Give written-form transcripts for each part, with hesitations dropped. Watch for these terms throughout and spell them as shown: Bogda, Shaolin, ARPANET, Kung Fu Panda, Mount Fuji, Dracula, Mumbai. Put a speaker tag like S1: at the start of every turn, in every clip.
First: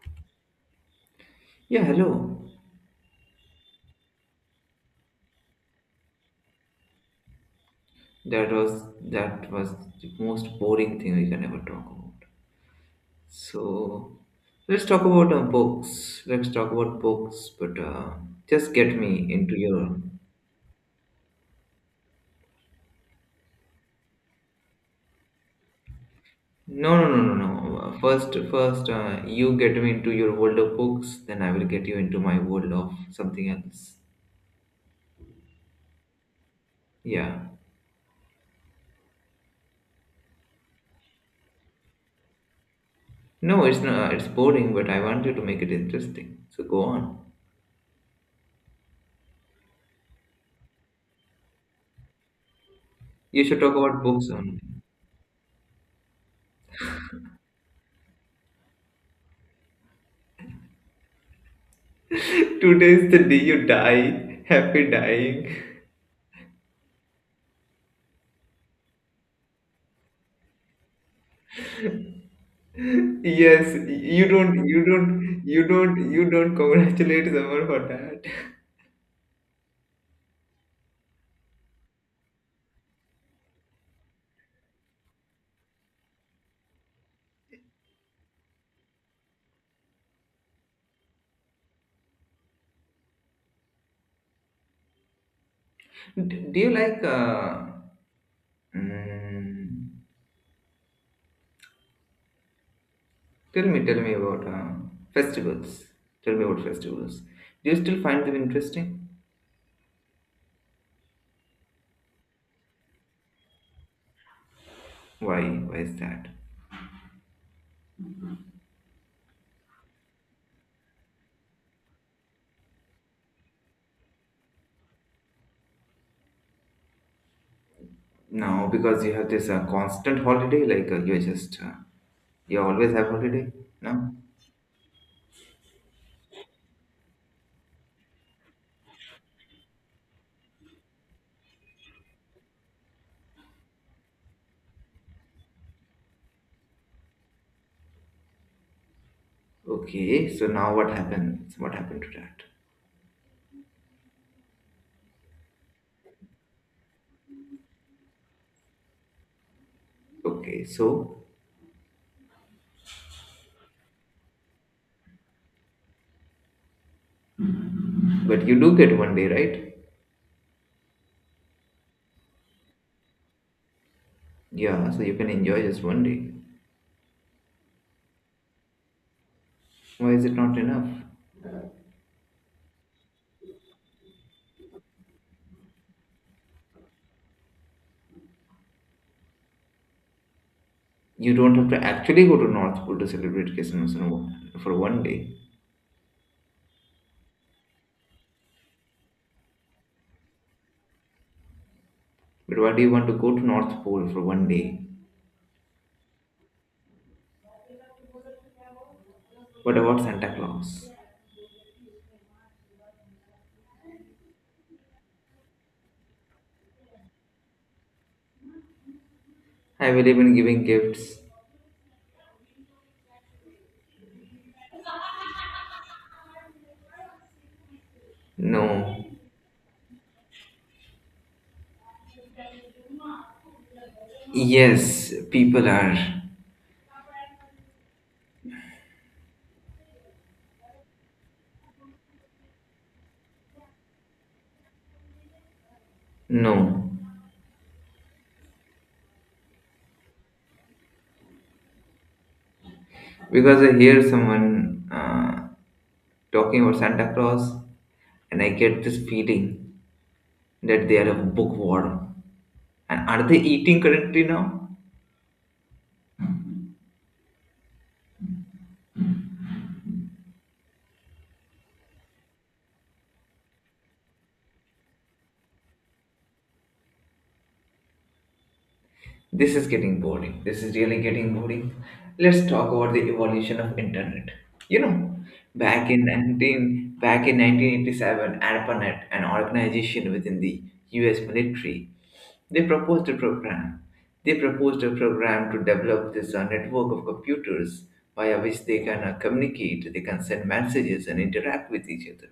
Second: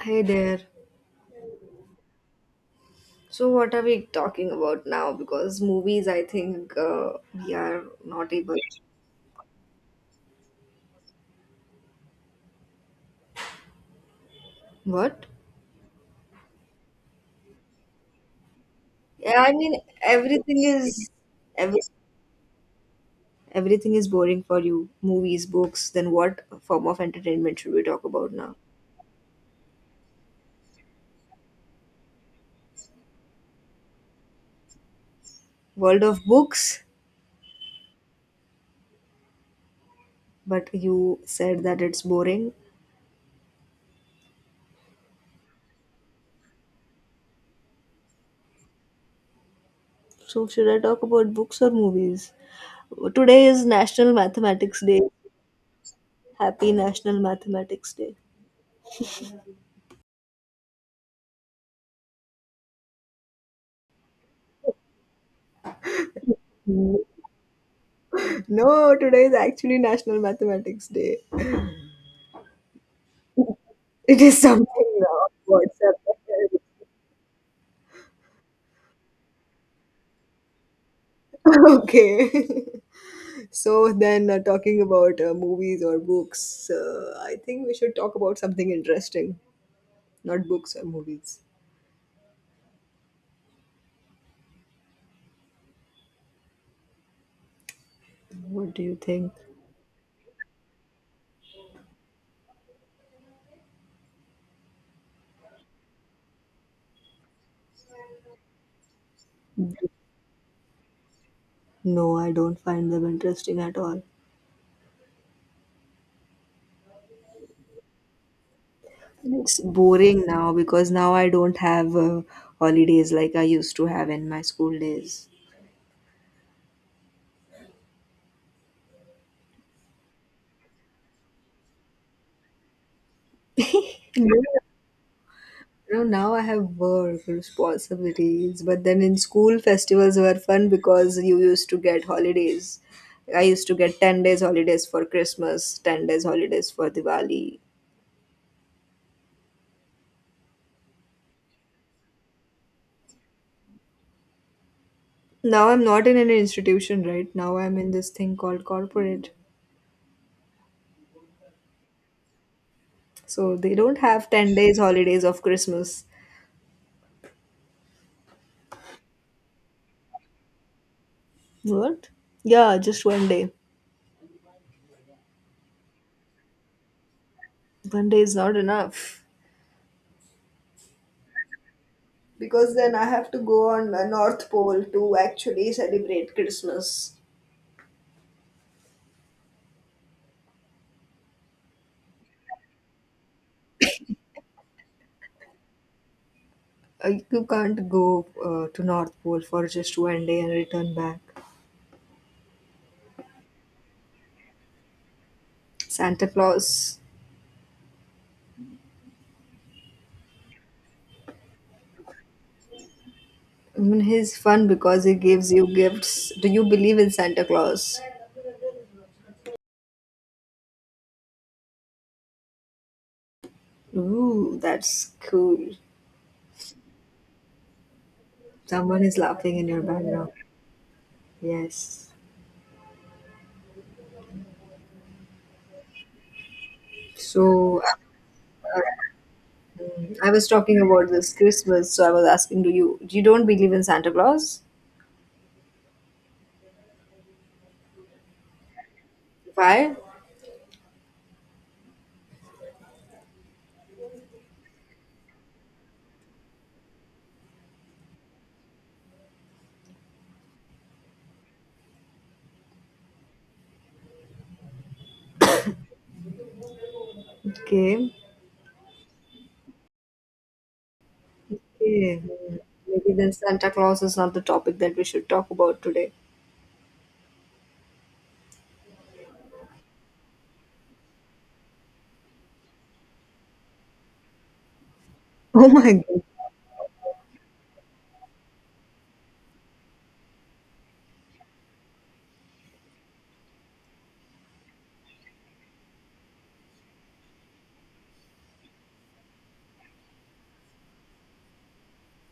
S1: Hey there.
S2: Yeah, hello.
S1: So, what are we talking about now? Because movies, I think we are not
S2: That
S1: able.
S2: was that was the most boring thing we can ever talk about. So let's talk
S1: What?
S2: about books. Let's talk about books, but just get me
S1: Yeah, I
S2: into
S1: mean,
S2: your.
S1: every, everything is boring for you. Movies, books. Then what form
S2: No,
S1: of
S2: no, no,
S1: entertainment
S2: no,
S1: should
S2: no.
S1: we
S2: Uh,
S1: talk
S2: First,
S1: about now?
S2: first, uh, you get me into your world of books, then I will get you into my world of something else.
S1: World of books.
S2: Yeah.
S1: But you said that it's boring.
S2: No, it's not. It's boring, but I want you to make it interesting. So go on.
S1: So, should I talk about books or movies?
S2: You
S1: Today
S2: should
S1: is
S2: talk about
S1: National
S2: books only.
S1: Mathematics Day. Happy National Mathematics Day.
S2: Today is the day you die. Happy dying.
S1: No, today is actually National Mathematics Day.
S2: Yes,
S1: It
S2: you
S1: is
S2: don't,
S1: something
S2: you don't, you
S1: WhatsApp.
S2: don't, you don't congratulate someone for that.
S1: Okay. So then, talking about movies or books, I think we should talk about something interesting, not books or movies.
S2: Do you like?
S1: What do you think?
S2: Mm, tell me about festivals. Tell me about festivals. Do you still find them interesting?
S1: No, I don't find them interesting at all.
S2: Why? Why is that?
S1: It's boring now because now I don't have holidays like I used to have in my school days.
S2: No, because you have this constant holiday. Like you're just you always have holiday. No.
S1: You know, now I have work responsibilities, but then in school festivals were fun because you used to get holidays. I used to get 10 days holidays for Christmas, 10 days holidays for Diwali.
S2: Okay. So now what happens? What happened to that?
S1: Now I'm not in an institution, right? Now I'm in this thing called corporate.
S2: Okay. So,
S1: So they don't have 10 days holidays of Christmas.
S2: but you do get one day, right?
S1: What? Yeah, just one day.
S2: Yeah, so you can enjoy just one day.
S1: One day is not enough.
S2: Why is it not enough?
S1: Because then I have to go on the North Pole to actually celebrate Christmas.
S2: You don't have to actually go to North Pole to celebrate Christmas in for one day.
S1: You can't go to North Pole for just one day and return back.
S2: But why do you want to go to North Pole for one day?
S1: Santa Claus,
S2: What about Santa Claus?
S1: I mean, he's fun because he gives you gifts. Do you believe in Santa Claus?
S2: I believe in giving gifts.
S1: Ooh, that's cool. Someone
S2: No.
S1: is laughing in your background. Yes.
S2: Yes, people are.
S1: So I was talking about this Christmas. So I was asking, do you don't believe in Santa Claus?
S2: No.
S1: Why?
S2: Because I hear someone talking about Santa Claus and I get this feeling that they are a bookworm. And are they eating currently now?
S1: Okay. Okay. Hmm. Maybe then Santa Claus is not the topic that we should talk about today.
S2: This is getting boring. This is really getting boring. Let's talk about the evolution of internet. You know, back in 1987, ARPANET, an organization within the US military, they proposed a program. They proposed a program to develop this network of computers via which they can communicate, they can send messages and interact with each other.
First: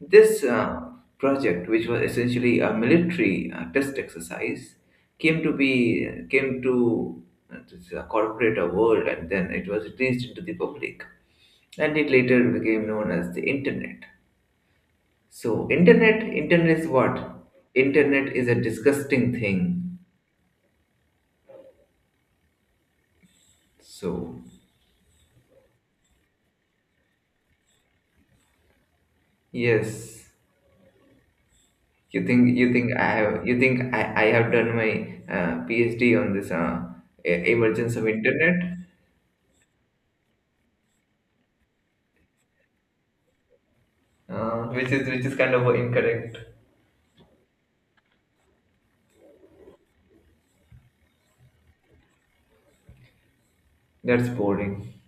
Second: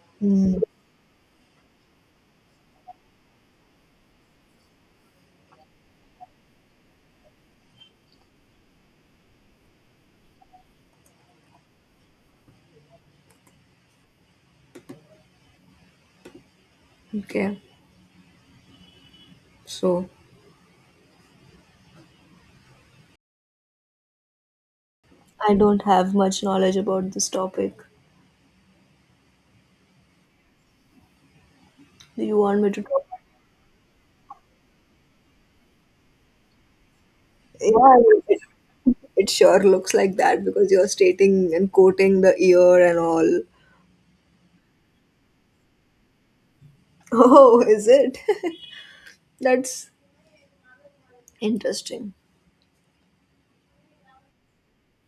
S2: This
S1: Hmm.
S2: project, which was essentially a military test exercise, came to this, corporate world, and then it was released into the public, and it later became known as the internet. So, internet is what?
S1: Okay.
S2: Internet is a disgusting thing.
S1: So
S2: So,
S1: I don't have much knowledge about this topic.
S2: yes,
S1: Do you want me
S2: you
S1: to
S2: think
S1: talk?
S2: I have you think I have done my PhD on this
S1: Yeah,
S2: emergence
S1: I
S2: of
S1: mean, it,
S2: internet?
S1: it sure looks like that because you're stating and quoting the ear and all.
S2: Which is kind of incorrect.
S1: Oh, is it? That's interesting.
S2: That's boring.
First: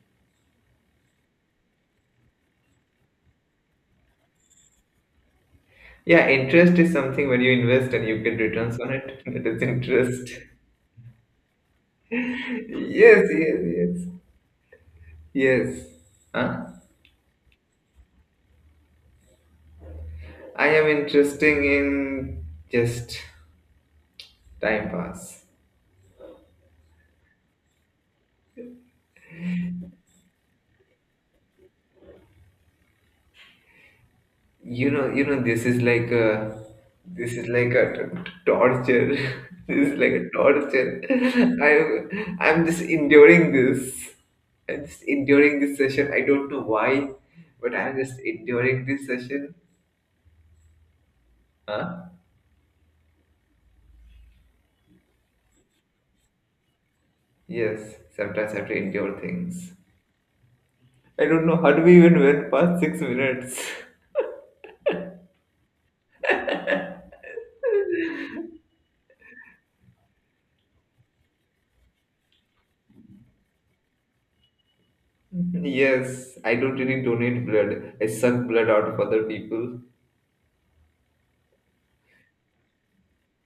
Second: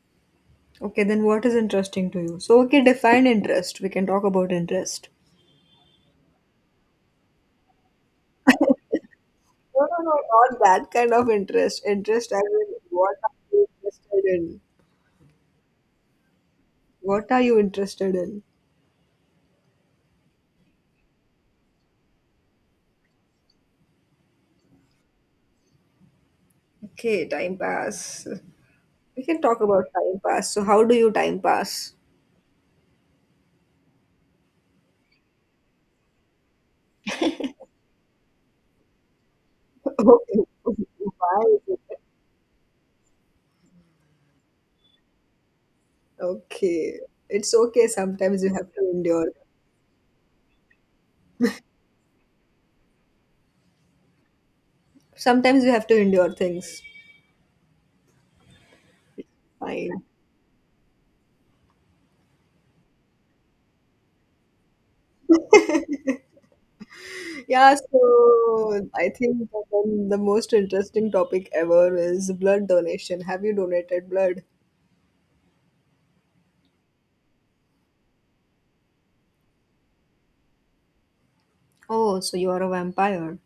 S1: Okay, then what is interesting to you? So, okay, define interest. We can talk about interest.
S2: Yeah, interest is something when you invest and you get returns on it. That is
S1: No, no, no,
S2: interest.
S1: not that kind of interest. Interest, I mean, what
S2: yes,
S1: are
S2: yes,
S1: you
S2: yes,
S1: interested in?
S2: yes. Huh?
S1: What are you interested in?
S2: I am interesting in just time pass.
S1: Okay, time pass. We can talk about time pass. So, how do you time pass?
S2: You know, this is like a torture. This is like a
S1: Okay.
S2: torture.
S1: Why is it?
S2: I'm just enduring this. I'm just enduring this session. I don't know
S1: Okay.
S2: why,
S1: It's
S2: but
S1: okay.
S2: I'm just
S1: Sometimes you have to
S2: enduring this
S1: endure.
S2: session. Huh?
S1: Sometimes you have to endure things.
S2: Yes, sometimes I have to endure things.
S1: Fine.
S2: I don't know how do we even went past 6 minutes.
S1: Yeah, so I think that then the most interesting topic ever is blood donation. Have you donated blood?
S2: Yes, I don't really donate blood. I suck blood out of other people.
S1: Oh, so you are a vampire.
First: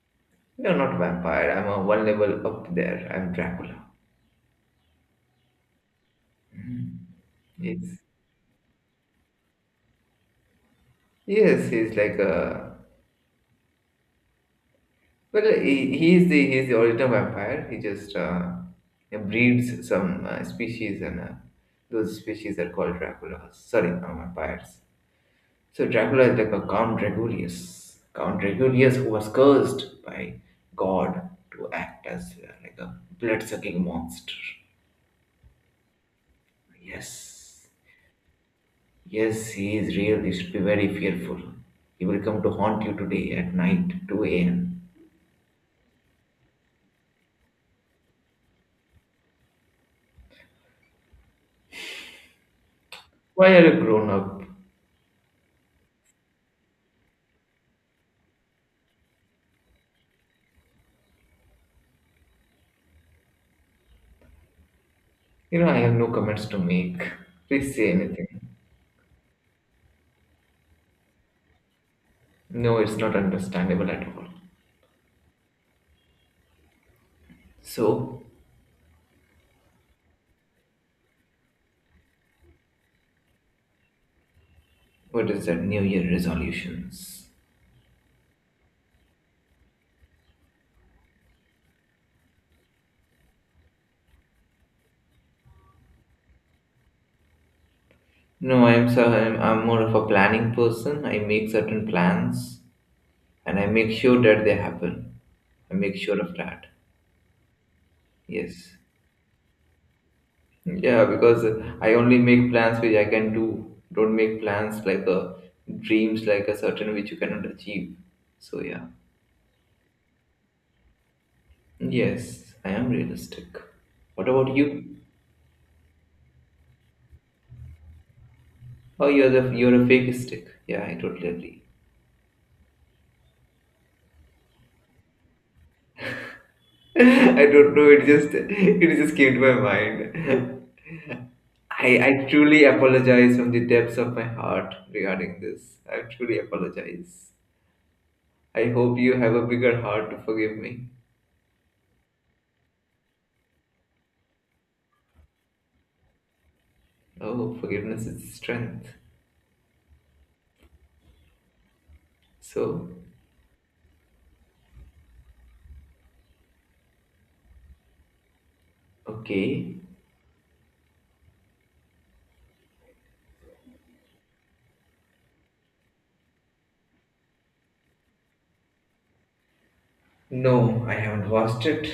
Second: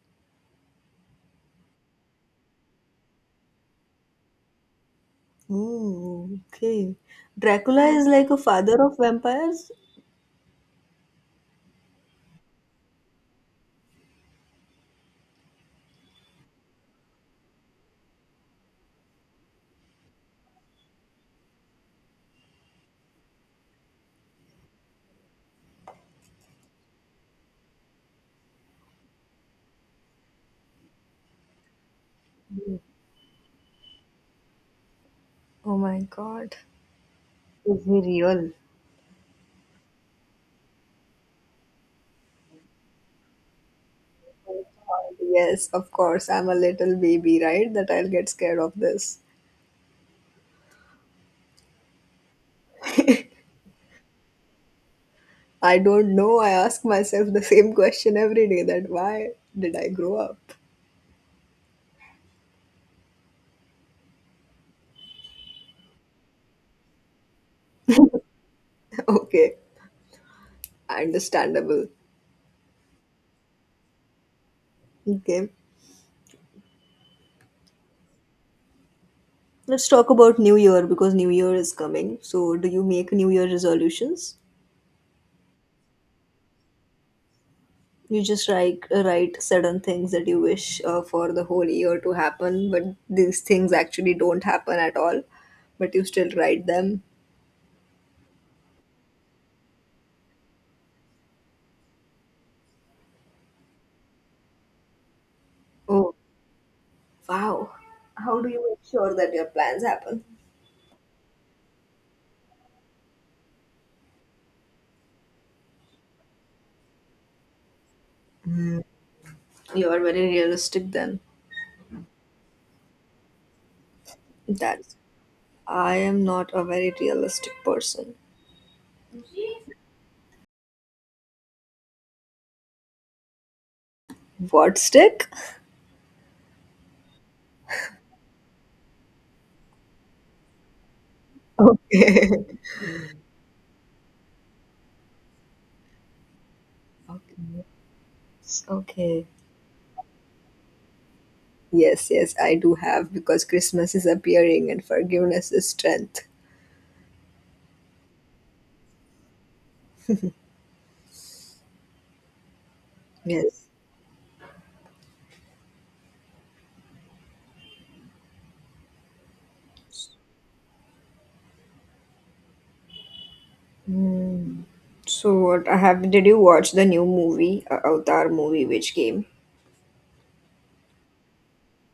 S2: You're not vampire. I'm a one level up there. I'm Dracula.
S1: Oh, okay. Dracula
S2: Yes.
S1: is like a father of vampires?
S2: Yes, he's like a well. He's the original vampire. He just breeds some species, and those species are called Draculas. Sorry, not vampires. So Dracula is like a Count Draculaeus who was cursed by God to act as like a blood-sucking monster.
S1: Oh my god.
S2: Yes,
S1: Is he real?
S2: yes, he is real. You should be very fearful. He will come to haunt you today at night, two a.m.
S1: Yes, of course. I'm a little baby, right? That I'll get scared of this.
S2: Why are you grown up?
S1: I don't know. I ask myself the same question every day that why did I grow up?
S2: You know, I have no comments to make. Please say anything.
S1: Okay, understandable.
S2: No, it's not understandable at all.
S1: Okay.
S2: So,
S1: Let's talk about New Year because New Year is coming. So, do you make New Year resolutions?
S2: what is that New Year resolutions?
S1: You just like write certain things that you wish for the whole year to happen, but these things actually don't happen at all, but you still write them.
S2: No, I'm more of a planning person. I make certain plans and I make sure that they happen. I make
S1: Oh,
S2: sure of that.
S1: wow. How do you
S2: Yes.
S1: make sure that your plans happen?
S2: Yeah, because I only make plans which I can do. Don't make plans like a dreams like a certain which you cannot achieve. So yeah.
S1: You are very realistic then.
S2: Yes, I am realistic. What about you?
S1: That's I am not a very realistic person.
S2: Oh, you're a fake stick. Yeah, I totally agree.
S1: What stick?
S2: I don't know. It just came to my mind. I
S1: Okay.
S2: truly apologize from the depths of my heart regarding this. I truly apologize.
S1: Okay.
S2: I hope you
S1: Okay.
S2: have a bigger heart to forgive me.
S1: Yes, yes, I do have because Christmas is appearing and forgiveness is strength.
S2: Oh, forgiveness is strength. So,
S1: Yes.
S2: okay.
S1: So what I have did you watch the new movie, Avatar movie which came?
S2: No, I haven't watched it.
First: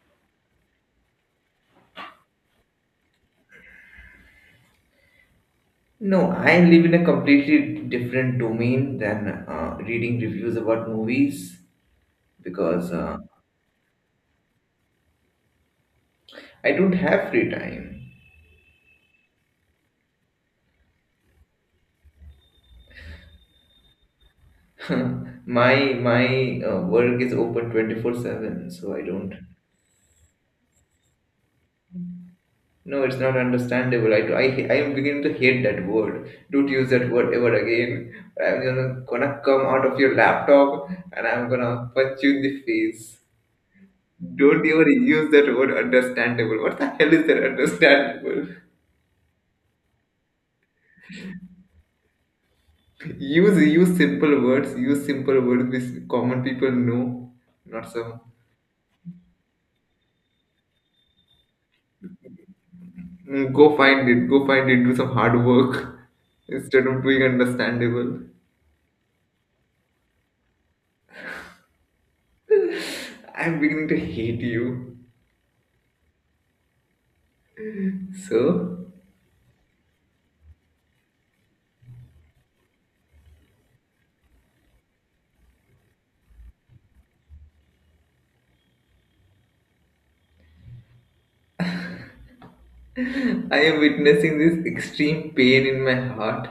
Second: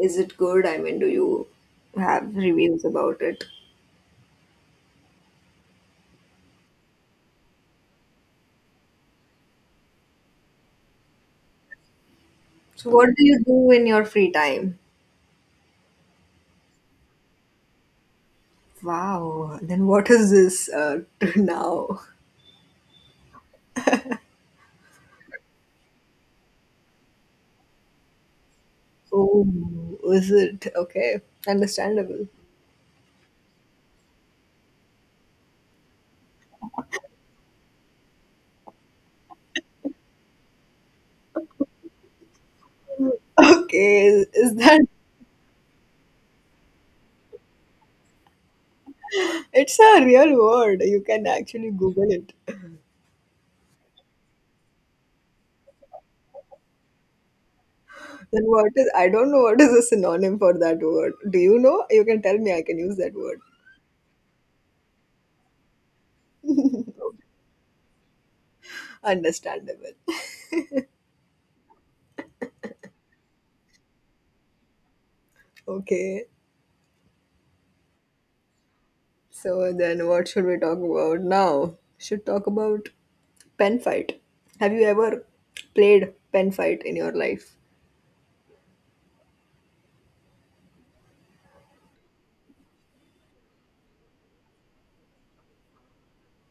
S1: Is it good? I mean, do you have reviews about it?
S2: No, I live in a completely different domain than reading reviews about movies
S1: So
S2: because
S1: what do you do in your free time?
S2: I don't have free time.
S1: Wow. Then what is this now?
S2: My work is open 24/7, so I don't.
S1: Oh, is it okay? Understandable.
S2: No, it's not understandable. I am beginning to hate that word. Don't use that word ever again. I'm gonna come out of your laptop and I'm gonna punch you in the face.
S1: Okay, is
S2: Don't
S1: that
S2: ever use that word understandable. What the hell is that understandable?
S1: it's a real word. You can actually Google it.
S2: Use simple words. Use simple words which common people know, not some
S1: Then what is I don't know what is a synonym for that word. Do you know? You can tell me I can use that word.
S2: Go find it. Go find it. Do some hard work instead of doing understandable.
S1: Understandable.
S2: I'm beginning to hate you.
S1: Okay.
S2: So,
S1: So then what should we talk about now? Should talk about pen fight. Have you ever played pen fight in your life?
S2: I am witnessing this extreme pain in my heart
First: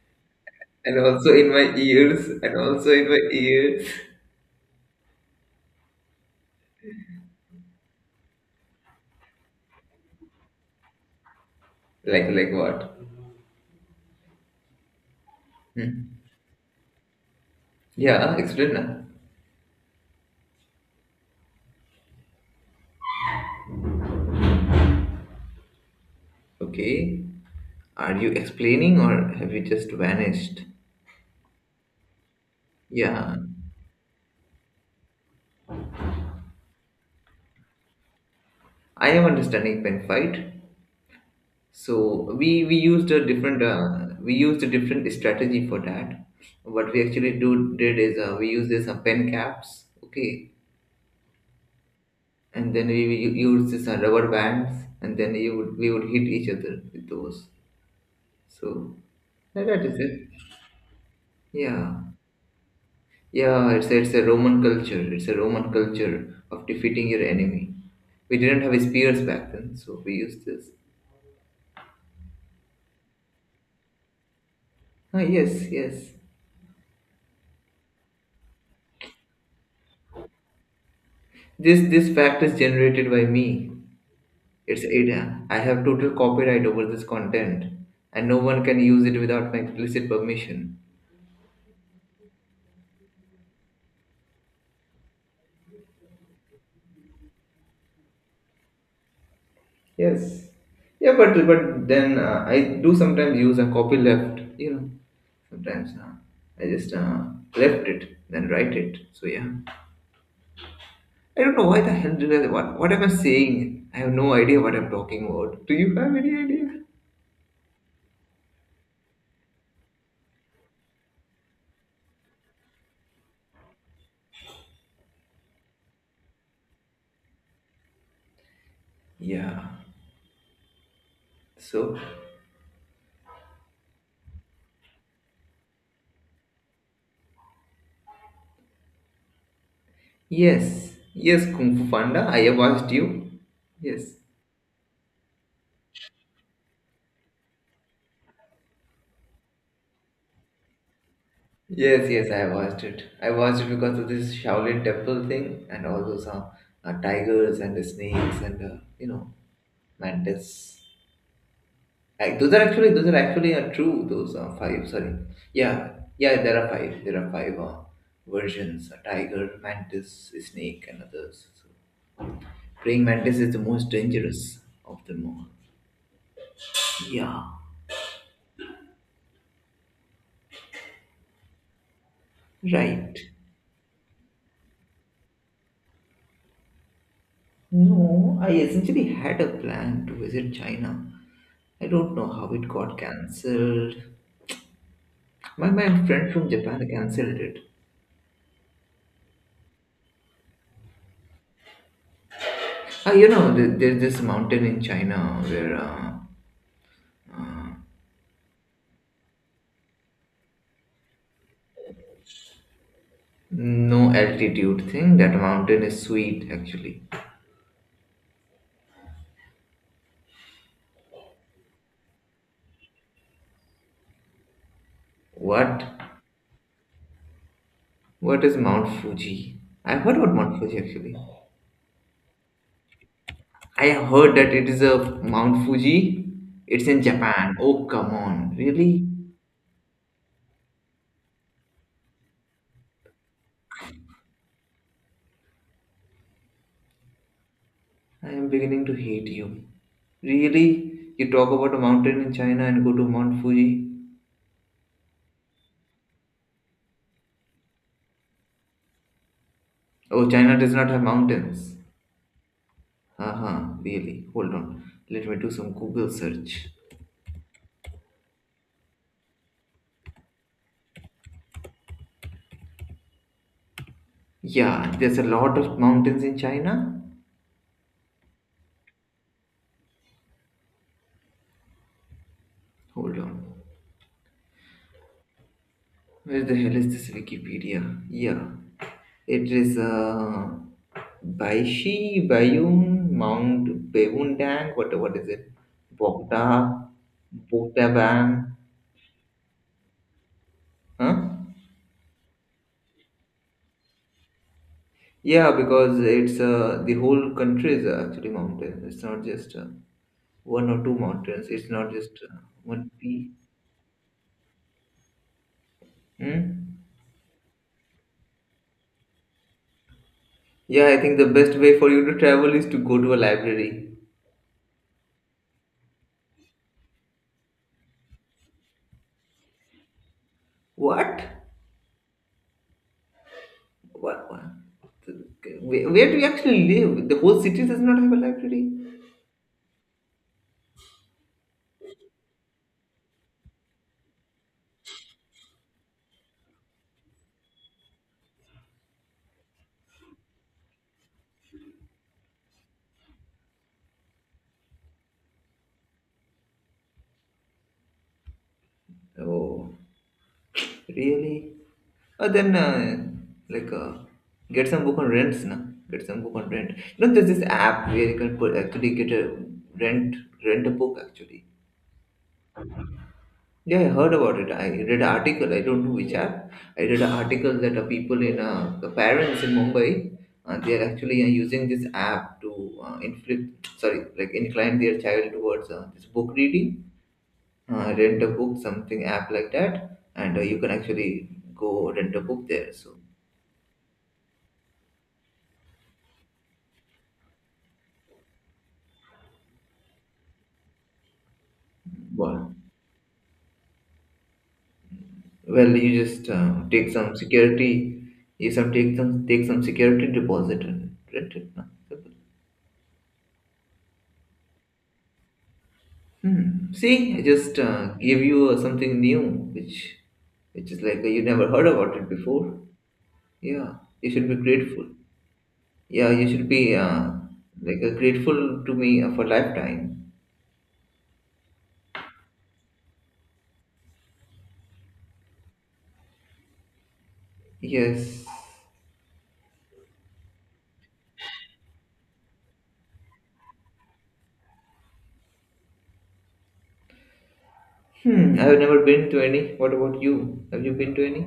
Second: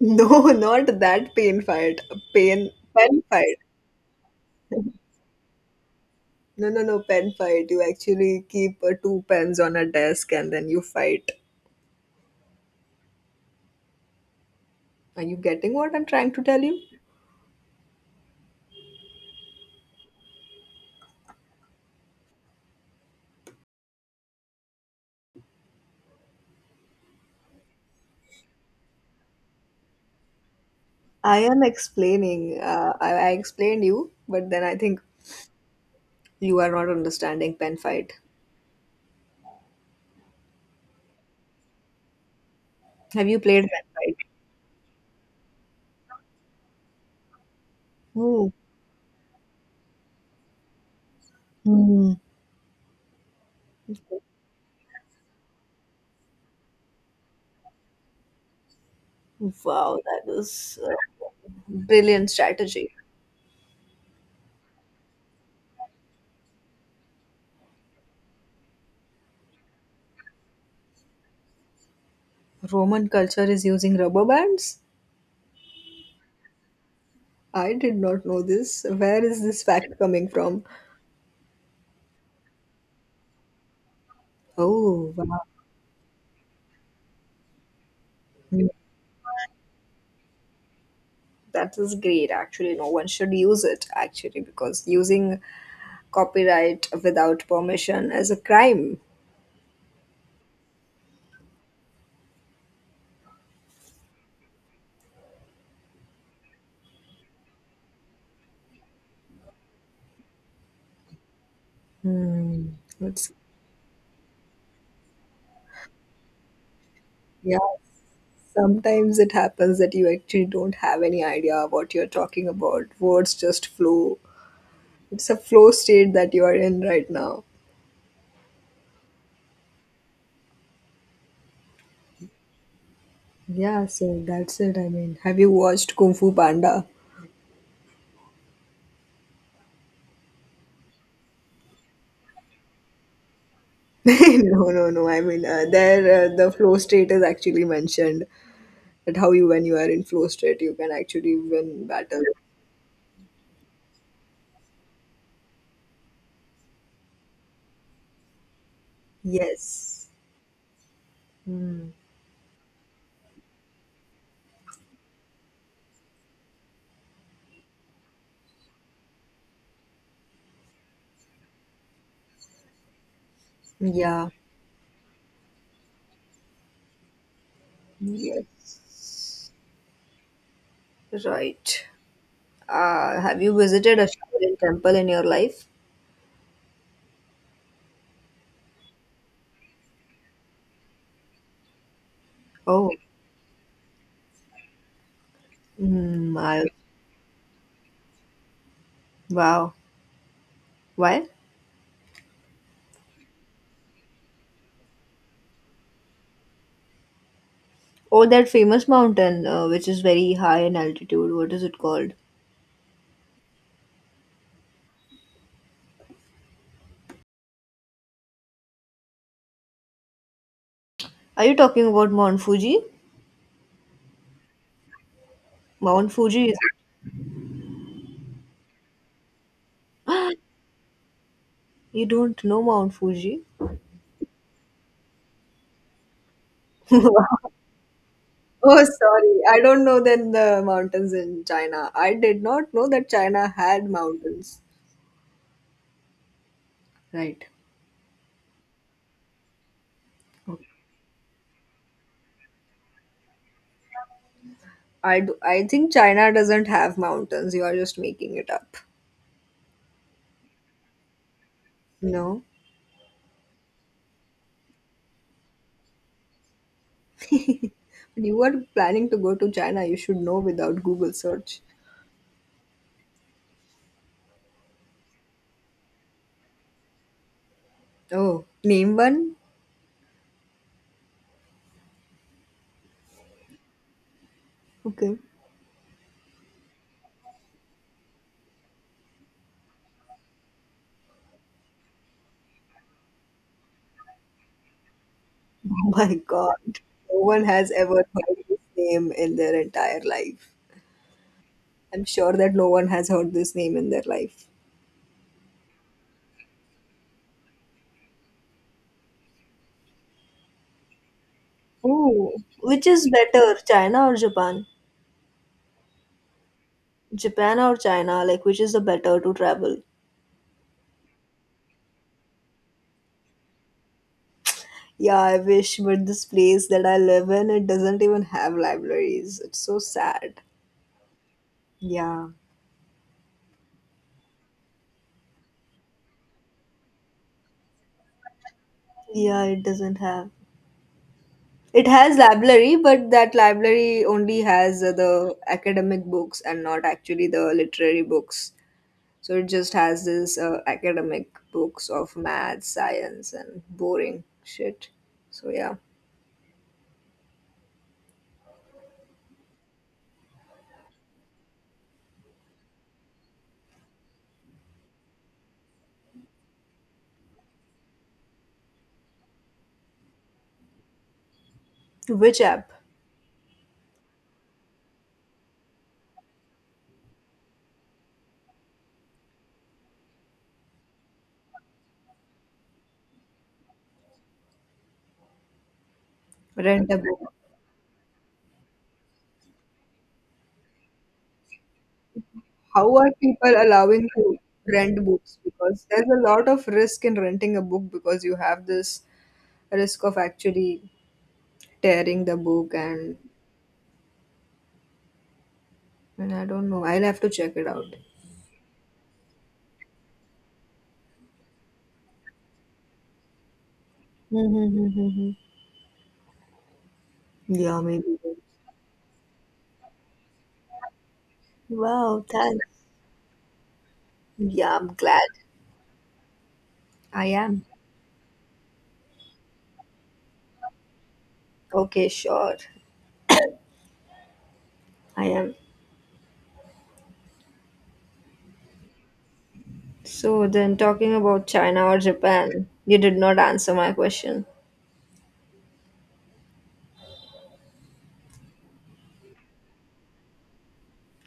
S1: No,
S2: and
S1: not
S2: also
S1: that
S2: in
S1: pain
S2: my
S1: fight.
S2: ears.
S1: Pain pen fight. No, no, no, pen fight. You actually keep two pens on a desk and then you fight.
S2: Like what?
S1: Are you getting what I'm
S2: Hmm.
S1: trying to tell you?
S2: Yeah, explain now. Okay. Are you explaining or have you just vanished?
S1: I am explaining. I
S2: Yeah,
S1: explained you, but then I think you are not understanding pen fight.
S2: I am understanding pen fight. So we used a
S1: Have you
S2: different
S1: played pen fight?
S2: we used a different strategy for that. What we actually do did is we
S1: Oh.
S2: used this pen caps, okay,
S1: Hmm.
S2: and then we used this rubber bands and then you would we would hit each other with those. So like that is
S1: Wow,
S2: it.
S1: that was a
S2: Yeah,
S1: brilliant strategy.
S2: yeah, it's a roman culture, it's a roman culture of defeating your enemy. We didn't have spears back then, so we used this.
S1: Roman culture is using rubber bands?
S2: Ah, yes, yes,
S1: I did not know this. Where is this fact coming from?
S2: this fact is generated by me. It's it.
S1: Oh, wow.
S2: I have total copyright over this content, and no one
S1: Hmm.
S2: can use it without my explicit permission.
S1: That is great, actually. No one should use it, actually, because using copyright without permission is a crime.
S2: Yes. Yeah, but then I do sometimes use a copy left. You know, sometimes I just left it, then write it. So yeah, I don't know why the hell did I
S1: Hmm.
S2: what am I
S1: It's,
S2: saying? I have no idea what I'm talking about. Do you have any idea?
S1: yeah, sometimes it happens that you actually don't have any idea what you're talking about. Words just flow. It's a flow state that you are in right now.
S2: Yeah. So
S1: Yeah, so that's it. I mean, have you watched Kung Fu Panda?
S2: yes, yes, Kung Fu Panda. I have asked you. Yes.
S1: No, no, no. I mean, there the flow state is actually mentioned that how you when you are in flow state you can actually win
S2: Yes,
S1: battle.
S2: yes, I watched it. I watched it because of this Shaolin temple thing and all those tigers and the snakes and you know
S1: Yes.
S2: mantis.
S1: Mm.
S2: Like, those are actually true. Those are five. Sorry, yeah, yeah. There are five. There are five versions: a tiger, mantis, snake, and others. So, praying mantis is the most
S1: Yeah.
S2: dangerous of them all. Yeah,
S1: Yes. Right.
S2: right.
S1: Have you visited a Shaolin temple in your life?
S2: No, I essentially had a plan to visit China. I don't know how it
S1: Oh,
S2: got cancelled. My friend
S1: mm,
S2: from
S1: I,
S2: Japan cancelled it.
S1: wow. Why?
S2: Ah, you know, there's this mountain in China where
S1: Oh, that famous mountain, which is very high in altitude. What is it called?
S2: no altitude thing. That mountain is sweet, actually.
S1: Are you talking about Mount Fuji?
S2: What?
S1: Mount Fuji is.
S2: What is Mount Fuji? I heard about Mount Fuji actually.
S1: You don't know Mount Fuji?
S2: I heard that it is a Mount Fuji. It's in Japan. Oh come on,
S1: Oh,
S2: really?
S1: sorry. I don't know then the mountains in China. I did not know that China had mountains. Right.
S2: I am beginning to hate you. Really? You talk about a mountain in China and go to Mount Fuji?
S1: I think China doesn't have mountains. You are just making it up.
S2: Oh, China does not have mountains.
S1: No.
S2: Haha, really? Hold on. Let me do some Google search.
S1: When you are planning to go to China, you should know without Google search.
S2: Yeah, there's a lot of mountains in China.
S1: Oh, name one?
S2: Hold on.
S1: Okay.
S2: Where the hell is this Wikipedia? Yeah. It is Baishi, Bayun, Mount Beundang, what is it?
S1: Oh my
S2: Bogda,
S1: god. No one has ever heard
S2: Bogdaban,
S1: this name in their entire life.
S2: huh?
S1: I'm sure that no one has heard this name in their life.
S2: Yeah, because it's the whole country is actually mountain. It's not just one or two mountains. It's not just
S1: Oh, which
S2: one
S1: is
S2: peak.
S1: better, China or Japan?
S2: Hmm?
S1: Japan or China? Like, which is the better to travel?
S2: Yeah, I think the best way for you to travel is to go to a library.
S1: Yeah, I wish, but this place that I live in, it doesn't even have libraries. It's so sad.
S2: What?
S1: Yeah.
S2: What? Where do you actually live? The whole city does not have a library.
S1: Yeah, it doesn't have. It has library, but that library only has the academic books and not actually the literary books. So it just has this academic books of math, science, and boring shit. So yeah.
S2: Oh, really? Uh, then, uh, like, uh, get some book on rents, na? Get some book on rent. You know, there's this app where actually get a rent, rent a book actually.
S1: Which app?
S2: Yeah, I heard about it. I read an article. I don't know which app. I read an article that people in the parents in Mumbai, they are actually using this app to inflict, sorry, like incline their child towards this book reading.
S1: Rent a book.
S2: Rent a book, something app like that, and you can actually go rent a book there. So,
S1: How are people allowing to rent books? Because there's a lot of risk in renting a book because you have this risk of actually tearing the
S2: well,
S1: book and
S2: well, you just
S1: and I don't know.
S2: take
S1: I'll
S2: some
S1: have to check it out.
S2: security, you some take some take some security deposit and rent it, no?
S1: Mm-hmm.
S2: Hmm. See, I just
S1: Yeah,
S2: gave
S1: maybe.
S2: you something new, which, which is like you never heard about it
S1: Wow,
S2: before.
S1: thanks.
S2: Yeah, you should be
S1: Yeah,
S2: grateful.
S1: I'm glad.
S2: Yeah, you should be
S1: I am.
S2: grateful to me for lifetime.
S1: Okay, sure. I am.
S2: Yes.
S1: So then talking about China or Japan, you did not answer my question.
S2: Hmm. I have never been to any. What about you? Have you been to any?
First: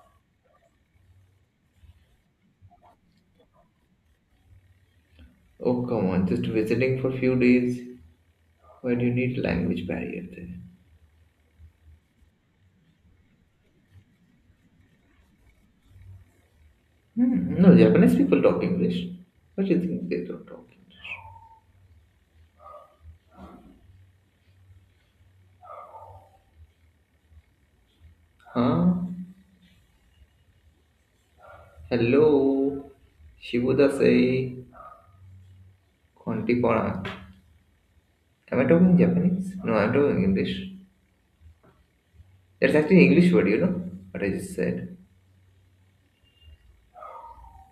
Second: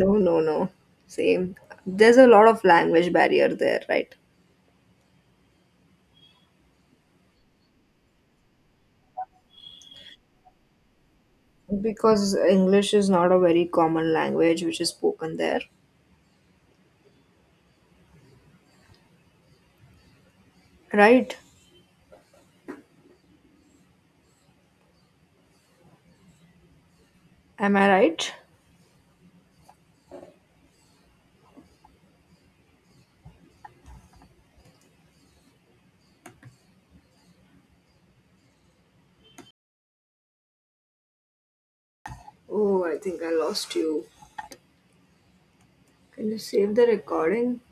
S1: No, no, no. Same. There's a lot of language barrier there, right?
S2: Oh come on, just visiting for few days. Why do you need language barrier there?
S1: Because English is not a very common language which is spoken there,
S2: Hmm. No, Japanese people talk English. What do you think they don't talk English?
S1: right? Am I right?
S2: Huh? Hello, Shibudasei Kontikona. Am I talking Japanese? No, I'm talking English. That's
S1: Oh, I
S2: actually an
S1: think I
S2: English word, you know
S1: lost you.
S2: what I just said.
S1: Can you save the recording?